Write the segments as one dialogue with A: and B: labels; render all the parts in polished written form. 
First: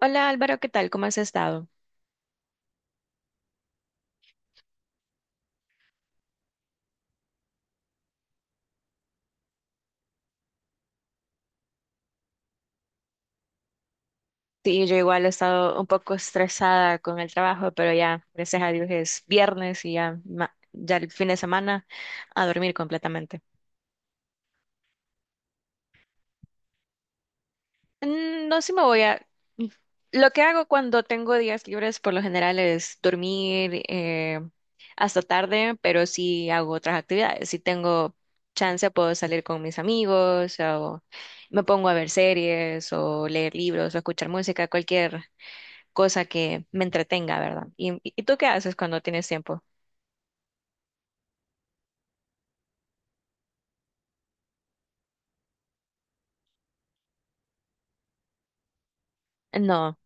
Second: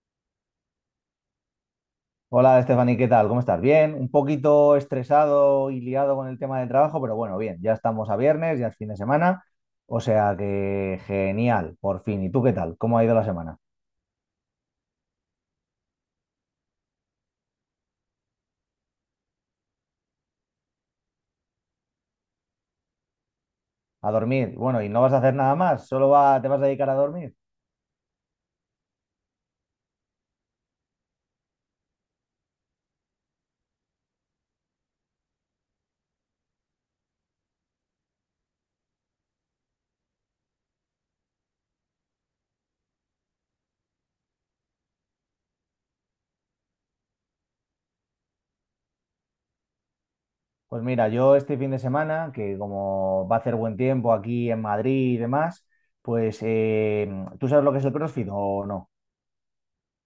A: Hola Álvaro, ¿qué tal? ¿Cómo has estado?
B: Hola, Stephanie, ¿qué tal? ¿Cómo estás? Bien, un poquito estresado y liado con el tema del trabajo, pero bueno, bien, ya estamos a viernes, ya es fin de semana, o sea que genial, por fin. ¿Y tú qué tal? ¿Cómo ha ido la semana?
A: Sí, yo igual he estado un poco estresada con el trabajo, pero ya, gracias a Dios es viernes y ya, ya el fin de semana a dormir completamente.
B: A dormir. Bueno, ¿y no vas a hacer nada más? ¿Solo te vas a dedicar a dormir?
A: No, sí me voy a... mm, Lo que hago cuando tengo días libres por lo general es dormir hasta tarde, pero sí hago otras actividades. Si tengo chance puedo salir con mis amigos o me pongo a ver series o leer libros o escuchar música, cualquier cosa que me entretenga, ¿verdad? ¿Y, tú qué haces cuando tienes tiempo?
B: Pues mira, yo este fin de semana, que como va a hacer buen tiempo aquí en Madrid y demás, pues ¿tú sabes lo que es el CrossFit o no?
A: No.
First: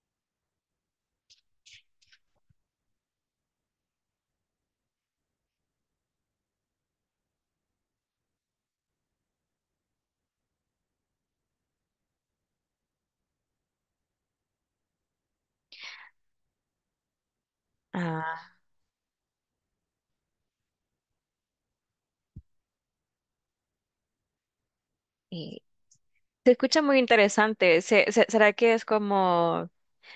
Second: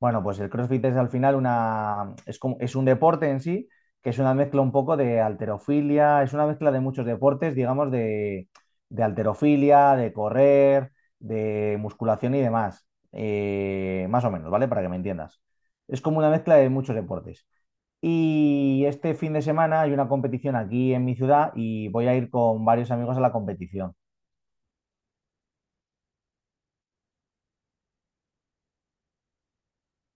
B: Bueno, pues el CrossFit es al final una, es como, es un deporte en sí, que es una mezcla un poco de alterofilia, es una mezcla de muchos deportes, digamos, de halterofilia, de correr, de musculación y demás. Más o menos, ¿vale? Para que me entiendas. Es como una mezcla de muchos deportes.
A: Ah,
B: Y este fin de semana hay una competición aquí en mi ciudad y voy a ir con varios amigos a la competición.
A: y se escucha muy interesante. ¿Será que es como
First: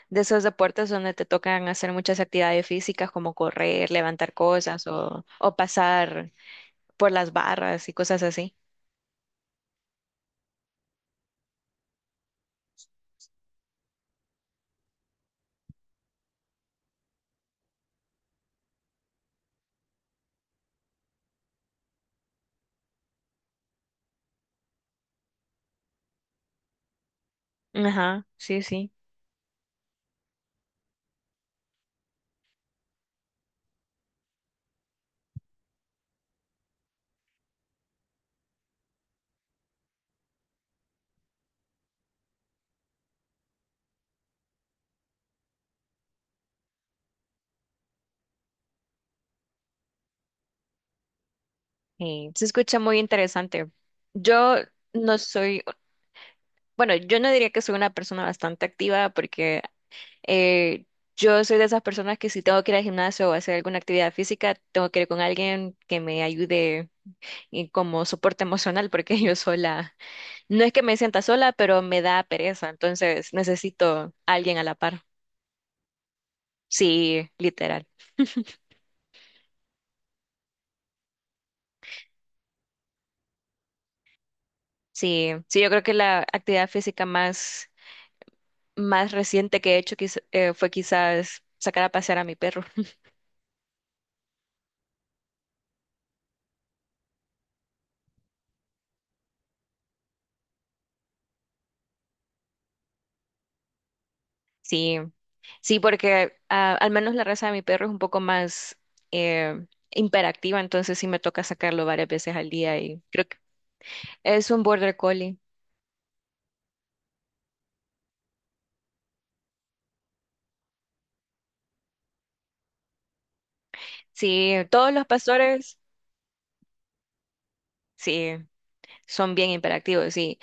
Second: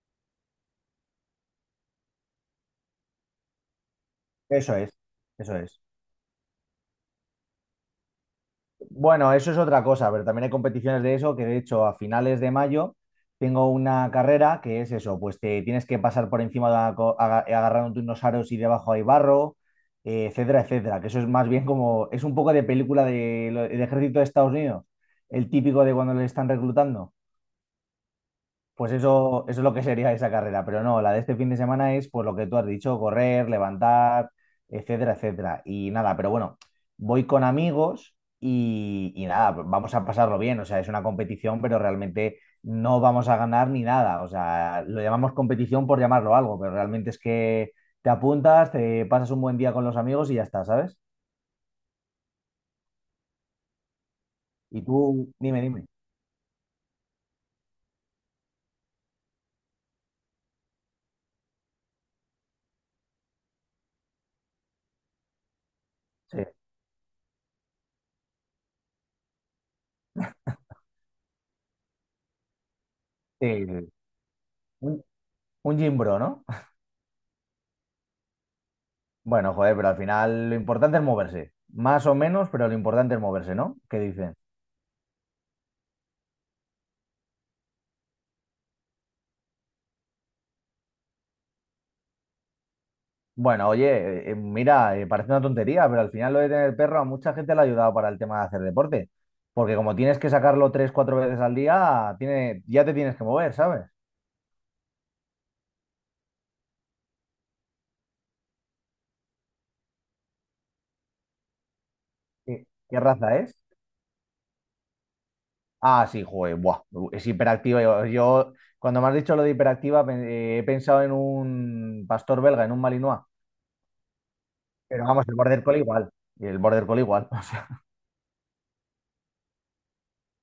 A: de esos deportes donde te tocan hacer muchas actividades físicas como correr, levantar
B: Eso
A: cosas
B: es,
A: o
B: eso es.
A: pasar por las barras y cosas así?
B: Bueno, eso es otra cosa, pero también hay competiciones de eso que de hecho a finales de mayo tengo una carrera que es eso, pues te tienes que pasar por encima de una agarrándote unos aros y debajo hay barro, etcétera, etcétera, que eso es más bien como, es un poco de película del ejército de Estados Unidos, el típico de cuando le están reclutando.
A: Ajá, sí,
B: Pues
A: sí.
B: eso es lo que sería esa carrera, pero no, la de este fin de semana es pues lo que tú has dicho, correr, levantar, etcétera, etcétera. Y nada, pero bueno, voy con amigos y nada, vamos a pasarlo bien, o sea, es una competición, pero realmente no vamos a ganar ni nada, o sea, lo llamamos competición por llamarlo algo, pero realmente es que te apuntas, te pasas un buen día con los amigos y ya está, ¿sabes?
A: Y se escucha muy interesante. Yo
B: Y
A: no
B: tú,
A: soy,
B: dime, dime.
A: bueno, yo no diría que soy una persona bastante activa porque Eh, yo soy de esas personas que si tengo que ir al gimnasio o hacer alguna actividad física, tengo que ir con alguien que me
B: Sí,
A: ayude y como soporte emocional, porque yo sola, no es que me sienta sola, pero me da pereza, entonces
B: sí, sí.
A: necesito a alguien a la par.
B: Un, un gym bro, ¿no?
A: Sí, literal.
B: Bueno, joder, pero al final lo importante es moverse. Más o menos, pero lo importante es moverse, ¿no? ¿Qué dicen?
A: Sí, sí, yo creo que la actividad física más reciente que he hecho fue quizás sacar a pasear a mi perro.
B: Bueno, oye, mira, parece una tontería, pero al final lo de tener perro a mucha gente le ha ayudado para el tema de hacer deporte. Porque como tienes que sacarlo tres, cuatro veces al día, tiene, ya te tienes que mover, ¿sabes?
A: Sí. Sí, porque ah, al menos la raza de mi perro es un poco más imperactiva, entonces sí me toca sacarlo varias veces al día
B: Qué
A: y creo
B: raza
A: que
B: es?
A: es un border collie.
B: Ah, sí, joder, buah, es hiperactiva. Cuando me has dicho lo de hiperactiva, he pensado en un pastor belga, en un Malinois.
A: Sí, todos
B: Pero
A: los
B: vamos, el Border
A: pastores,
B: Collie igual. Y el Border Collie igual.
A: sí, son bien imperactivos, sí.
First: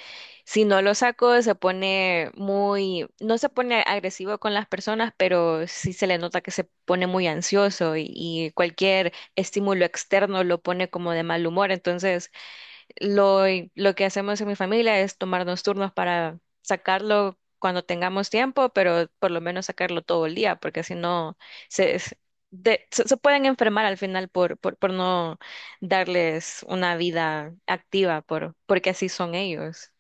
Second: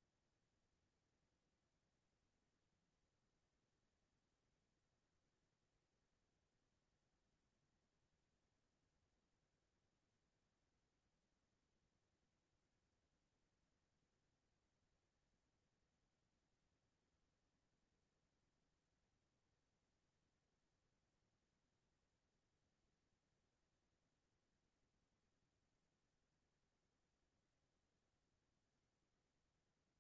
A: Si no lo saco, se pone muy, no se pone agresivo con las personas, pero sí se le nota que se pone muy ansioso y, cualquier estímulo externo lo pone como de mal humor, entonces Lo, lo que hacemos en mi familia es tomarnos turnos para sacarlo cuando tengamos tiempo, pero por lo menos sacarlo todo el día, porque si no, se, se, se pueden enfermar al final por no darles una vida activa, porque así son ellos.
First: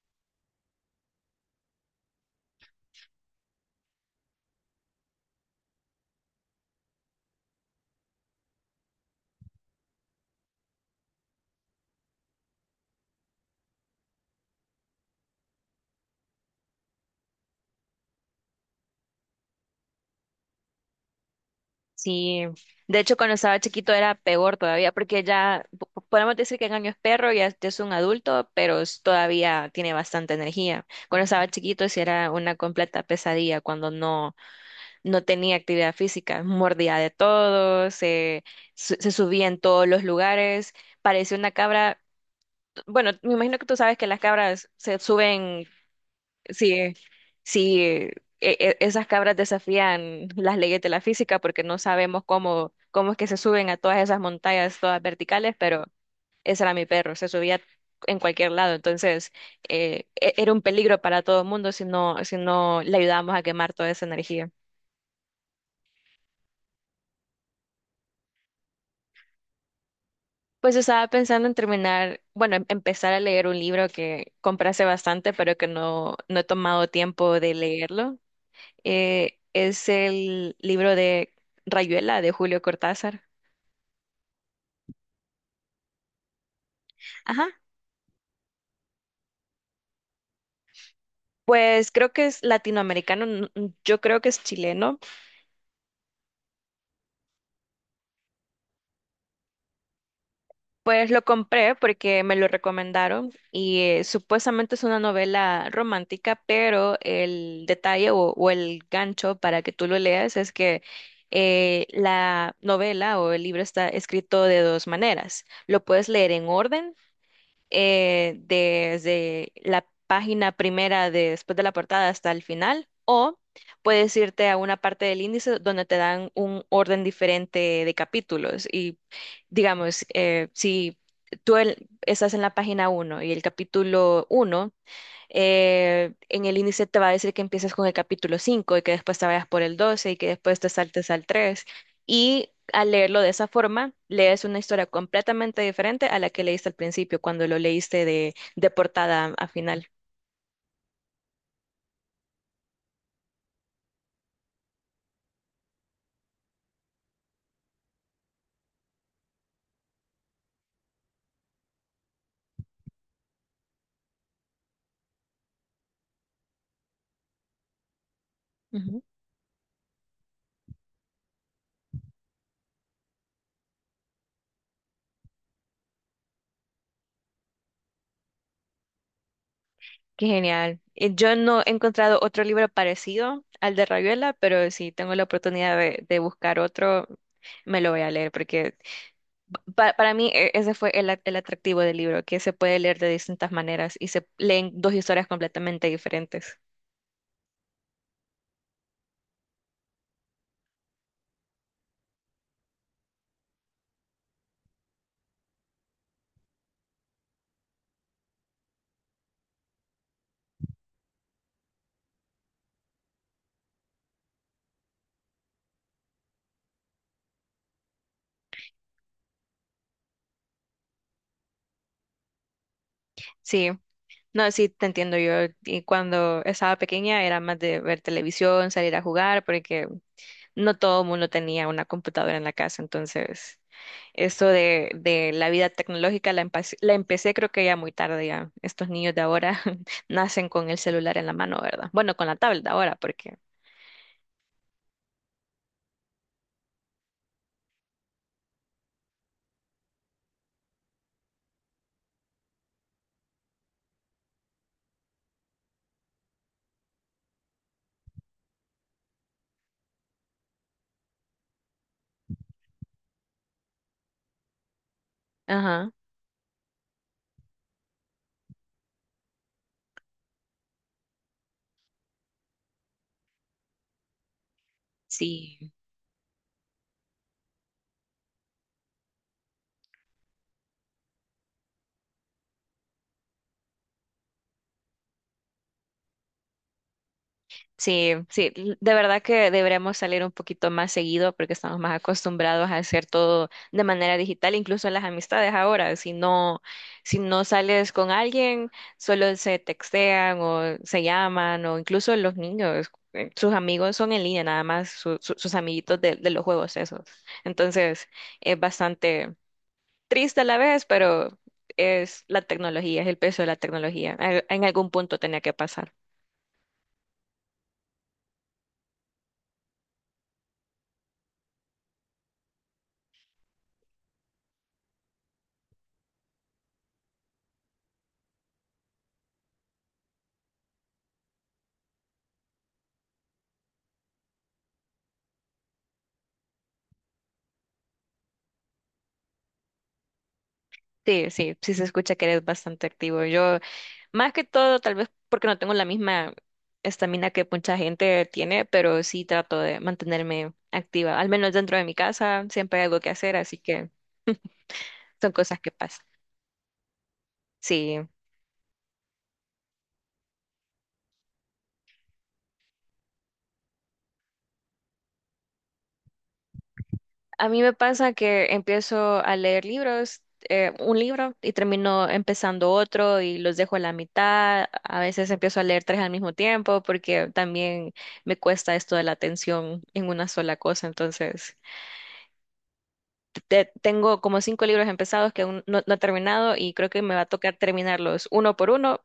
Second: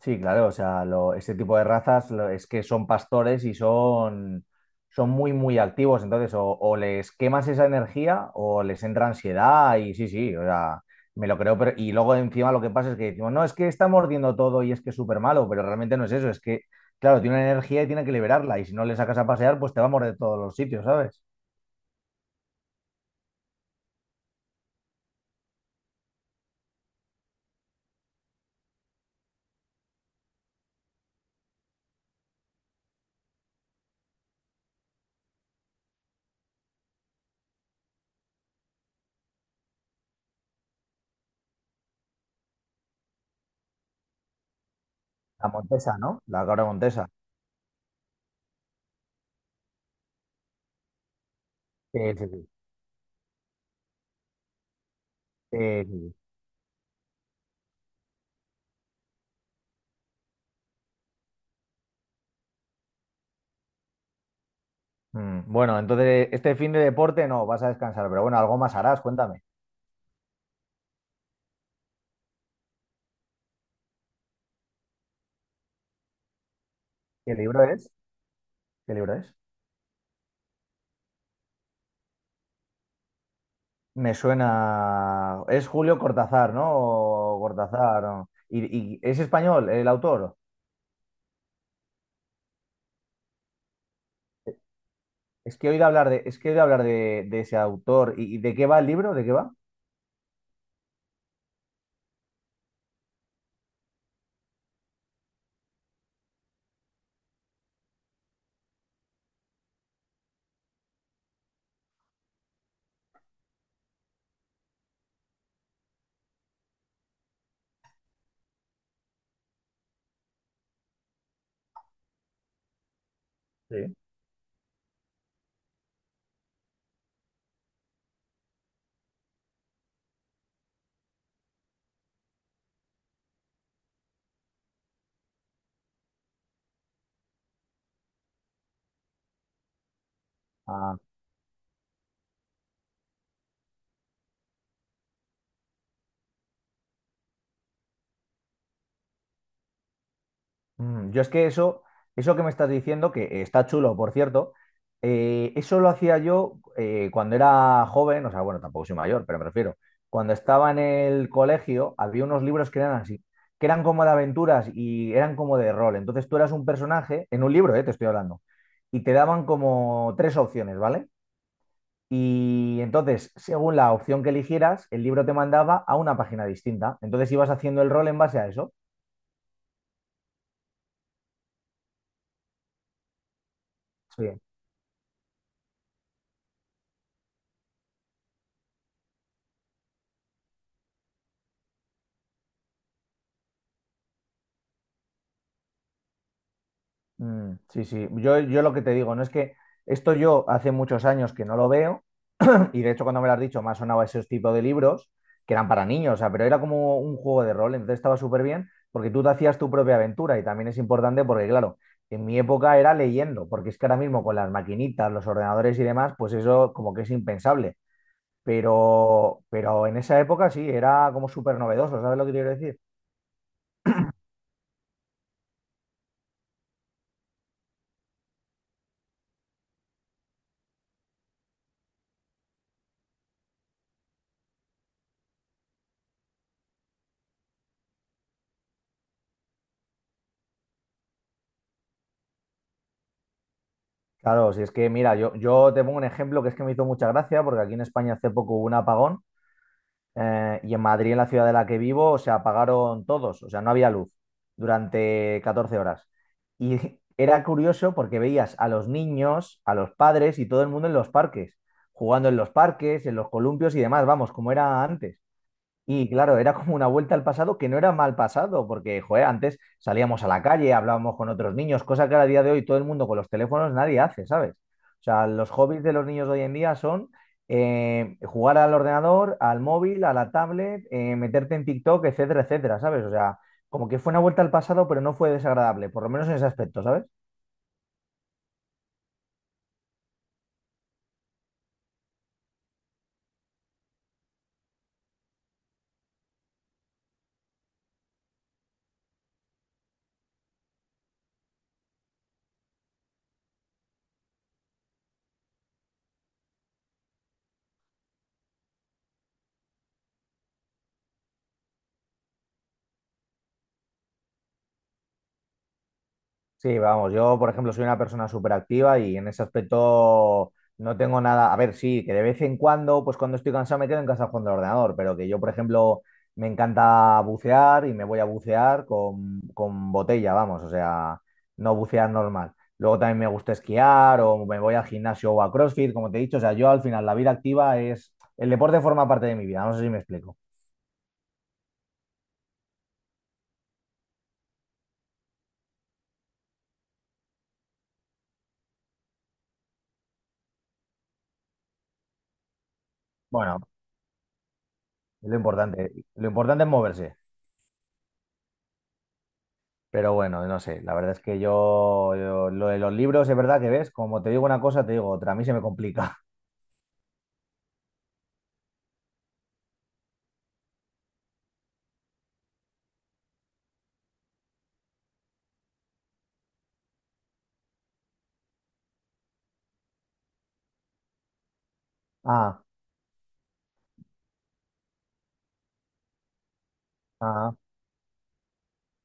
B: Sí, claro, o sea, este tipo de razas es que son pastores y son, son muy, muy activos. Entonces, o les quemas esa energía o les entra ansiedad y sí, sí, o sea, me lo creo. Pero, y luego encima lo que pasa es que decimos, no, es que está mordiendo todo y es que es súper malo, pero realmente no es eso, es que, claro, tiene una energía y tiene que liberarla y si no le sacas a pasear, pues te va a morder todos los sitios, ¿sabes?
A: Sí, de hecho cuando estaba chiquito era peor todavía, porque ya podemos decir que Engaño es perro, ya es un adulto, pero todavía tiene bastante energía. Cuando estaba chiquito sí era una completa pesadilla cuando no tenía actividad física, mordía de todo, se subía en todos los lugares, parecía una cabra. Bueno, me imagino que tú sabes que las cabras se
B: La
A: suben,
B: Montesa, ¿no? La cabra
A: si,
B: Montesa.
A: si eh, esas cabras desafían las leyes de la física, porque no
B: Sí,
A: sabemos
B: sí, sí.
A: cómo es que se suben a todas esas montañas, todas verticales,
B: Sí,
A: pero
B: sí, sí.
A: ese era mi perro, se subía en cualquier lado, entonces era un peligro para todo el mundo si si no le ayudábamos a quemar toda esa energía.
B: Bueno, entonces este fin de deporte no, vas a descansar, pero bueno, algo más harás, cuéntame.
A: Pues estaba pensando en terminar, bueno, empezar a leer un libro que compré hace bastante, pero que no he tomado
B: ¿Qué
A: tiempo de
B: libro es?
A: leerlo.
B: ¿Qué libro es?
A: Es el libro de Rayuela, de Julio Cortázar.
B: Me suena. Es Julio Cortázar, ¿no? O
A: Ajá.
B: Cortázar, ¿no? Y es español el autor?
A: Pues creo que es latinoamericano, yo creo que es chileno.
B: Es que he oído hablar de, es que he oído hablar de ese autor. Y de qué va el libro? ¿De qué va?
A: Pues lo compré porque me lo recomendaron y supuestamente es una novela romántica, pero el detalle o el gancho para que tú lo leas es que la novela o el libro está escrito de dos maneras. Lo puedes leer en orden desde la página primera después de la portada hasta el final, o
B: Sí.
A: puedes irte a una parte del índice donde te dan un orden diferente de capítulos. Y digamos, si tú estás en la página uno y el capítulo uno, en el índice te va a decir que empieces con el capítulo 5 y que después te vayas por el 12 y que después te
B: Ah.
A: saltes al tres. Y al leerlo de esa forma, lees una historia completamente diferente a la que leíste al principio cuando lo leíste de portada a final.
B: Yo es que eso que me estás diciendo, que está chulo, por cierto, eso lo hacía yo cuando era joven, o sea, bueno, tampoco soy mayor, pero me refiero, cuando estaba en el colegio había unos libros que eran así, que eran como de aventuras y eran como de rol. Entonces tú eras un personaje, en un libro, te estoy hablando,
A: Ujú.
B: y te daban como tres opciones, ¿vale? Y entonces, según la opción que eligieras, el libro te mandaba a una página distinta. Entonces ibas haciendo el rol en base a eso.
A: Qué genial. Yo no he encontrado otro libro parecido al de
B: Sí.
A: Rayuela, pero si tengo la oportunidad de buscar otro, me lo voy a leer porque para mí ese fue el atractivo del libro, que se puede leer de distintas maneras y se leen dos historias completamente diferentes.
B: Mm, sí, sí. Yo lo que te digo, no es que esto yo hace muchos años que no lo veo, y de hecho cuando me lo has dicho me ha sonado ese tipo de libros que eran para niños, o sea, pero era como un juego de rol, entonces estaba súper bien porque tú te hacías tu propia aventura y también es importante porque, claro, en mi época era leyendo, porque es que ahora mismo con las maquinitas, los ordenadores y demás, pues eso como que es impensable, pero en esa época sí, era como súper novedoso, ¿sabes lo que quiero decir?
A: Sí, no, sí, te entiendo yo. Y cuando estaba pequeña era más de ver televisión, salir a jugar, porque no todo el mundo tenía una computadora en la casa. Entonces, eso de la vida tecnológica la empecé creo que ya muy tarde ya. Estos niños de ahora nacen con el celular en la mano, ¿verdad? Bueno, con la tablet ahora, porque...
B: Claro, si es que, mira, yo te pongo un ejemplo que es que me hizo mucha gracia, porque aquí en España hace poco hubo un apagón y en Madrid, en la ciudad de la que vivo, se apagaron todos, o sea, no había luz durante 14 horas. Y era curioso porque veías a los niños, a los padres y todo el mundo en los parques, jugando en los parques, en los columpios y demás, vamos, como era antes.
A: Ajá,
B: Y claro, era como una vuelta al pasado que no era mal pasado, porque, joder, antes salíamos a la calle, hablábamos con otros niños, cosa que a día de hoy todo el mundo con los teléfonos nadie hace, ¿sabes? O sea, los
A: sí.
B: hobbies de los niños de hoy en día son jugar al ordenador, al móvil, a la tablet, meterte en TikTok, etcétera, etcétera, ¿sabes? O sea, como que fue una vuelta al pasado, pero no fue desagradable, por lo menos en ese aspecto, ¿sabes?
A: Sí, sí, de verdad que deberíamos salir un poquito más seguido porque estamos más acostumbrados a hacer todo de manera digital, incluso las amistades ahora. Si no, si no sales con alguien, solo se textean o se llaman o incluso los niños, sus amigos son en línea nada más, sus amiguitos de los juegos esos. Entonces, es bastante triste a la vez, pero es la tecnología, es el peso de la tecnología. En algún punto tenía que pasar.
B: Sí, vamos, yo por ejemplo soy una persona súper activa y en ese aspecto no tengo nada, a ver, sí, que de vez en cuando, pues cuando estoy cansado me quedo en casa jugando al ordenador, pero que yo por ejemplo me encanta bucear y me voy a bucear con botella, vamos, o sea, no bucear normal. Luego también me gusta esquiar o me voy al gimnasio o a CrossFit, como te he dicho, o sea, yo al final la vida activa es, el deporte forma parte de mi vida, no sé si me explico.
A: Sí, sí, sí se escucha que eres bastante activo. Yo, más que todo, tal vez porque no tengo la misma estamina que mucha gente tiene, pero sí trato de mantenerme activa. Al menos dentro de mi casa siempre hay algo que hacer, así
B: Bueno,
A: que
B: es
A: son cosas que pasan.
B: lo importante es moverse.
A: Sí,
B: Pero bueno, no sé, la verdad es que lo de los libros es verdad que ves, como te digo una cosa, te digo otra, a mí se me complica.
A: a mí me pasa que empiezo a leer libros, un libro, y termino empezando otro y los dejo a la mitad. A veces empiezo a leer tres al mismo tiempo porque también me cuesta esto de la atención en una sola cosa, entonces...
B: Ah,
A: tengo como cinco libros empezados que aún no he terminado y creo que me va a
B: ah,
A: tocar terminarlos uno por uno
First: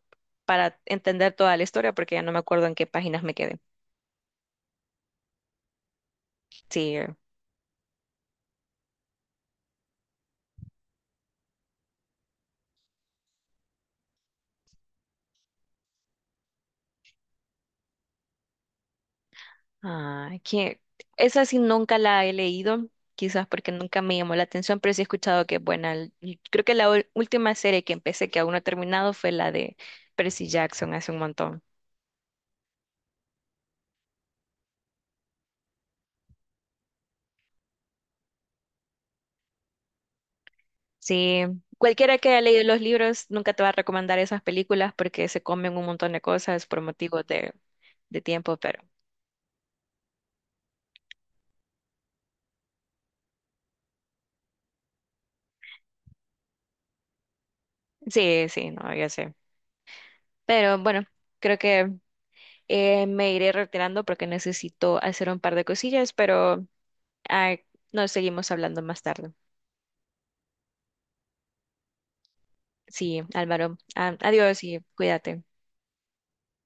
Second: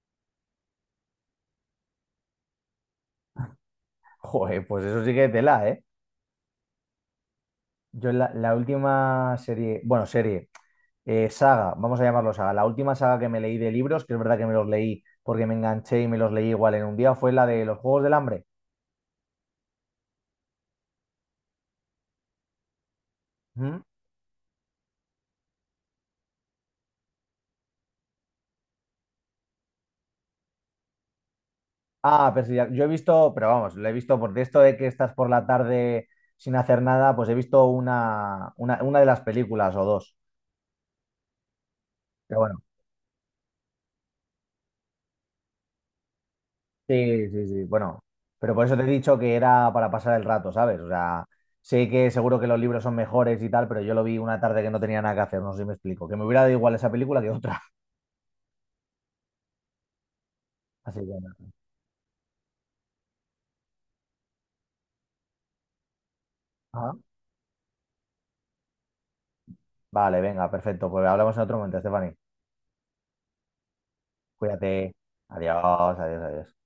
A: para entender toda la historia porque ya no me acuerdo en qué páginas me quedé.
B: joder, pues eso sí que tela, ¿eh?
A: Sí,
B: La última serie, bueno, serie, saga, vamos a llamarlo saga, la última saga que me leí de libros, que es verdad que me los leí porque me enganché y me los leí igual en un día, fue la de los Juegos del Hambre.
A: ah, que esa sí nunca la he leído, quizás porque
B: ¿Mm?
A: nunca me llamó la atención, pero sí he escuchado que es buena. Creo que la última serie que empecé que aún no he terminado fue la de Percy Jackson hace un montón.
B: Ah, pero sí, yo he visto, pero vamos, lo he visto porque esto de que estás por la tarde sin hacer nada, pues he visto una de las películas o dos.
A: Sí, cualquiera que
B: Pero
A: haya
B: bueno.
A: leído los libros nunca te va a recomendar esas películas porque se comen un montón de cosas por motivos
B: Sí, sí, sí. Bueno,
A: de
B: pero
A: tiempo,
B: por eso
A: pero
B: te he dicho que era para pasar el rato, ¿sabes? O sea, sé que seguro que los libros son mejores y tal, pero yo lo vi una tarde que no tenía nada que hacer, no sé si me explico. Que me hubiera dado igual esa película que otra.
A: sí, sí, no, ya sé. Pero
B: Así
A: bueno,
B: que nada.
A: creo que me iré retirando porque necesito hacer un par de cosillas, pero
B: Ajá.
A: ah, nos seguimos hablando más tarde.
B: Vale, venga, perfecto. Pues hablamos en otro momento, Stephanie.
A: Sí, Álvaro, ah, adiós y
B: Cuídate.
A: cuídate.
B: Adiós, adiós, adiós.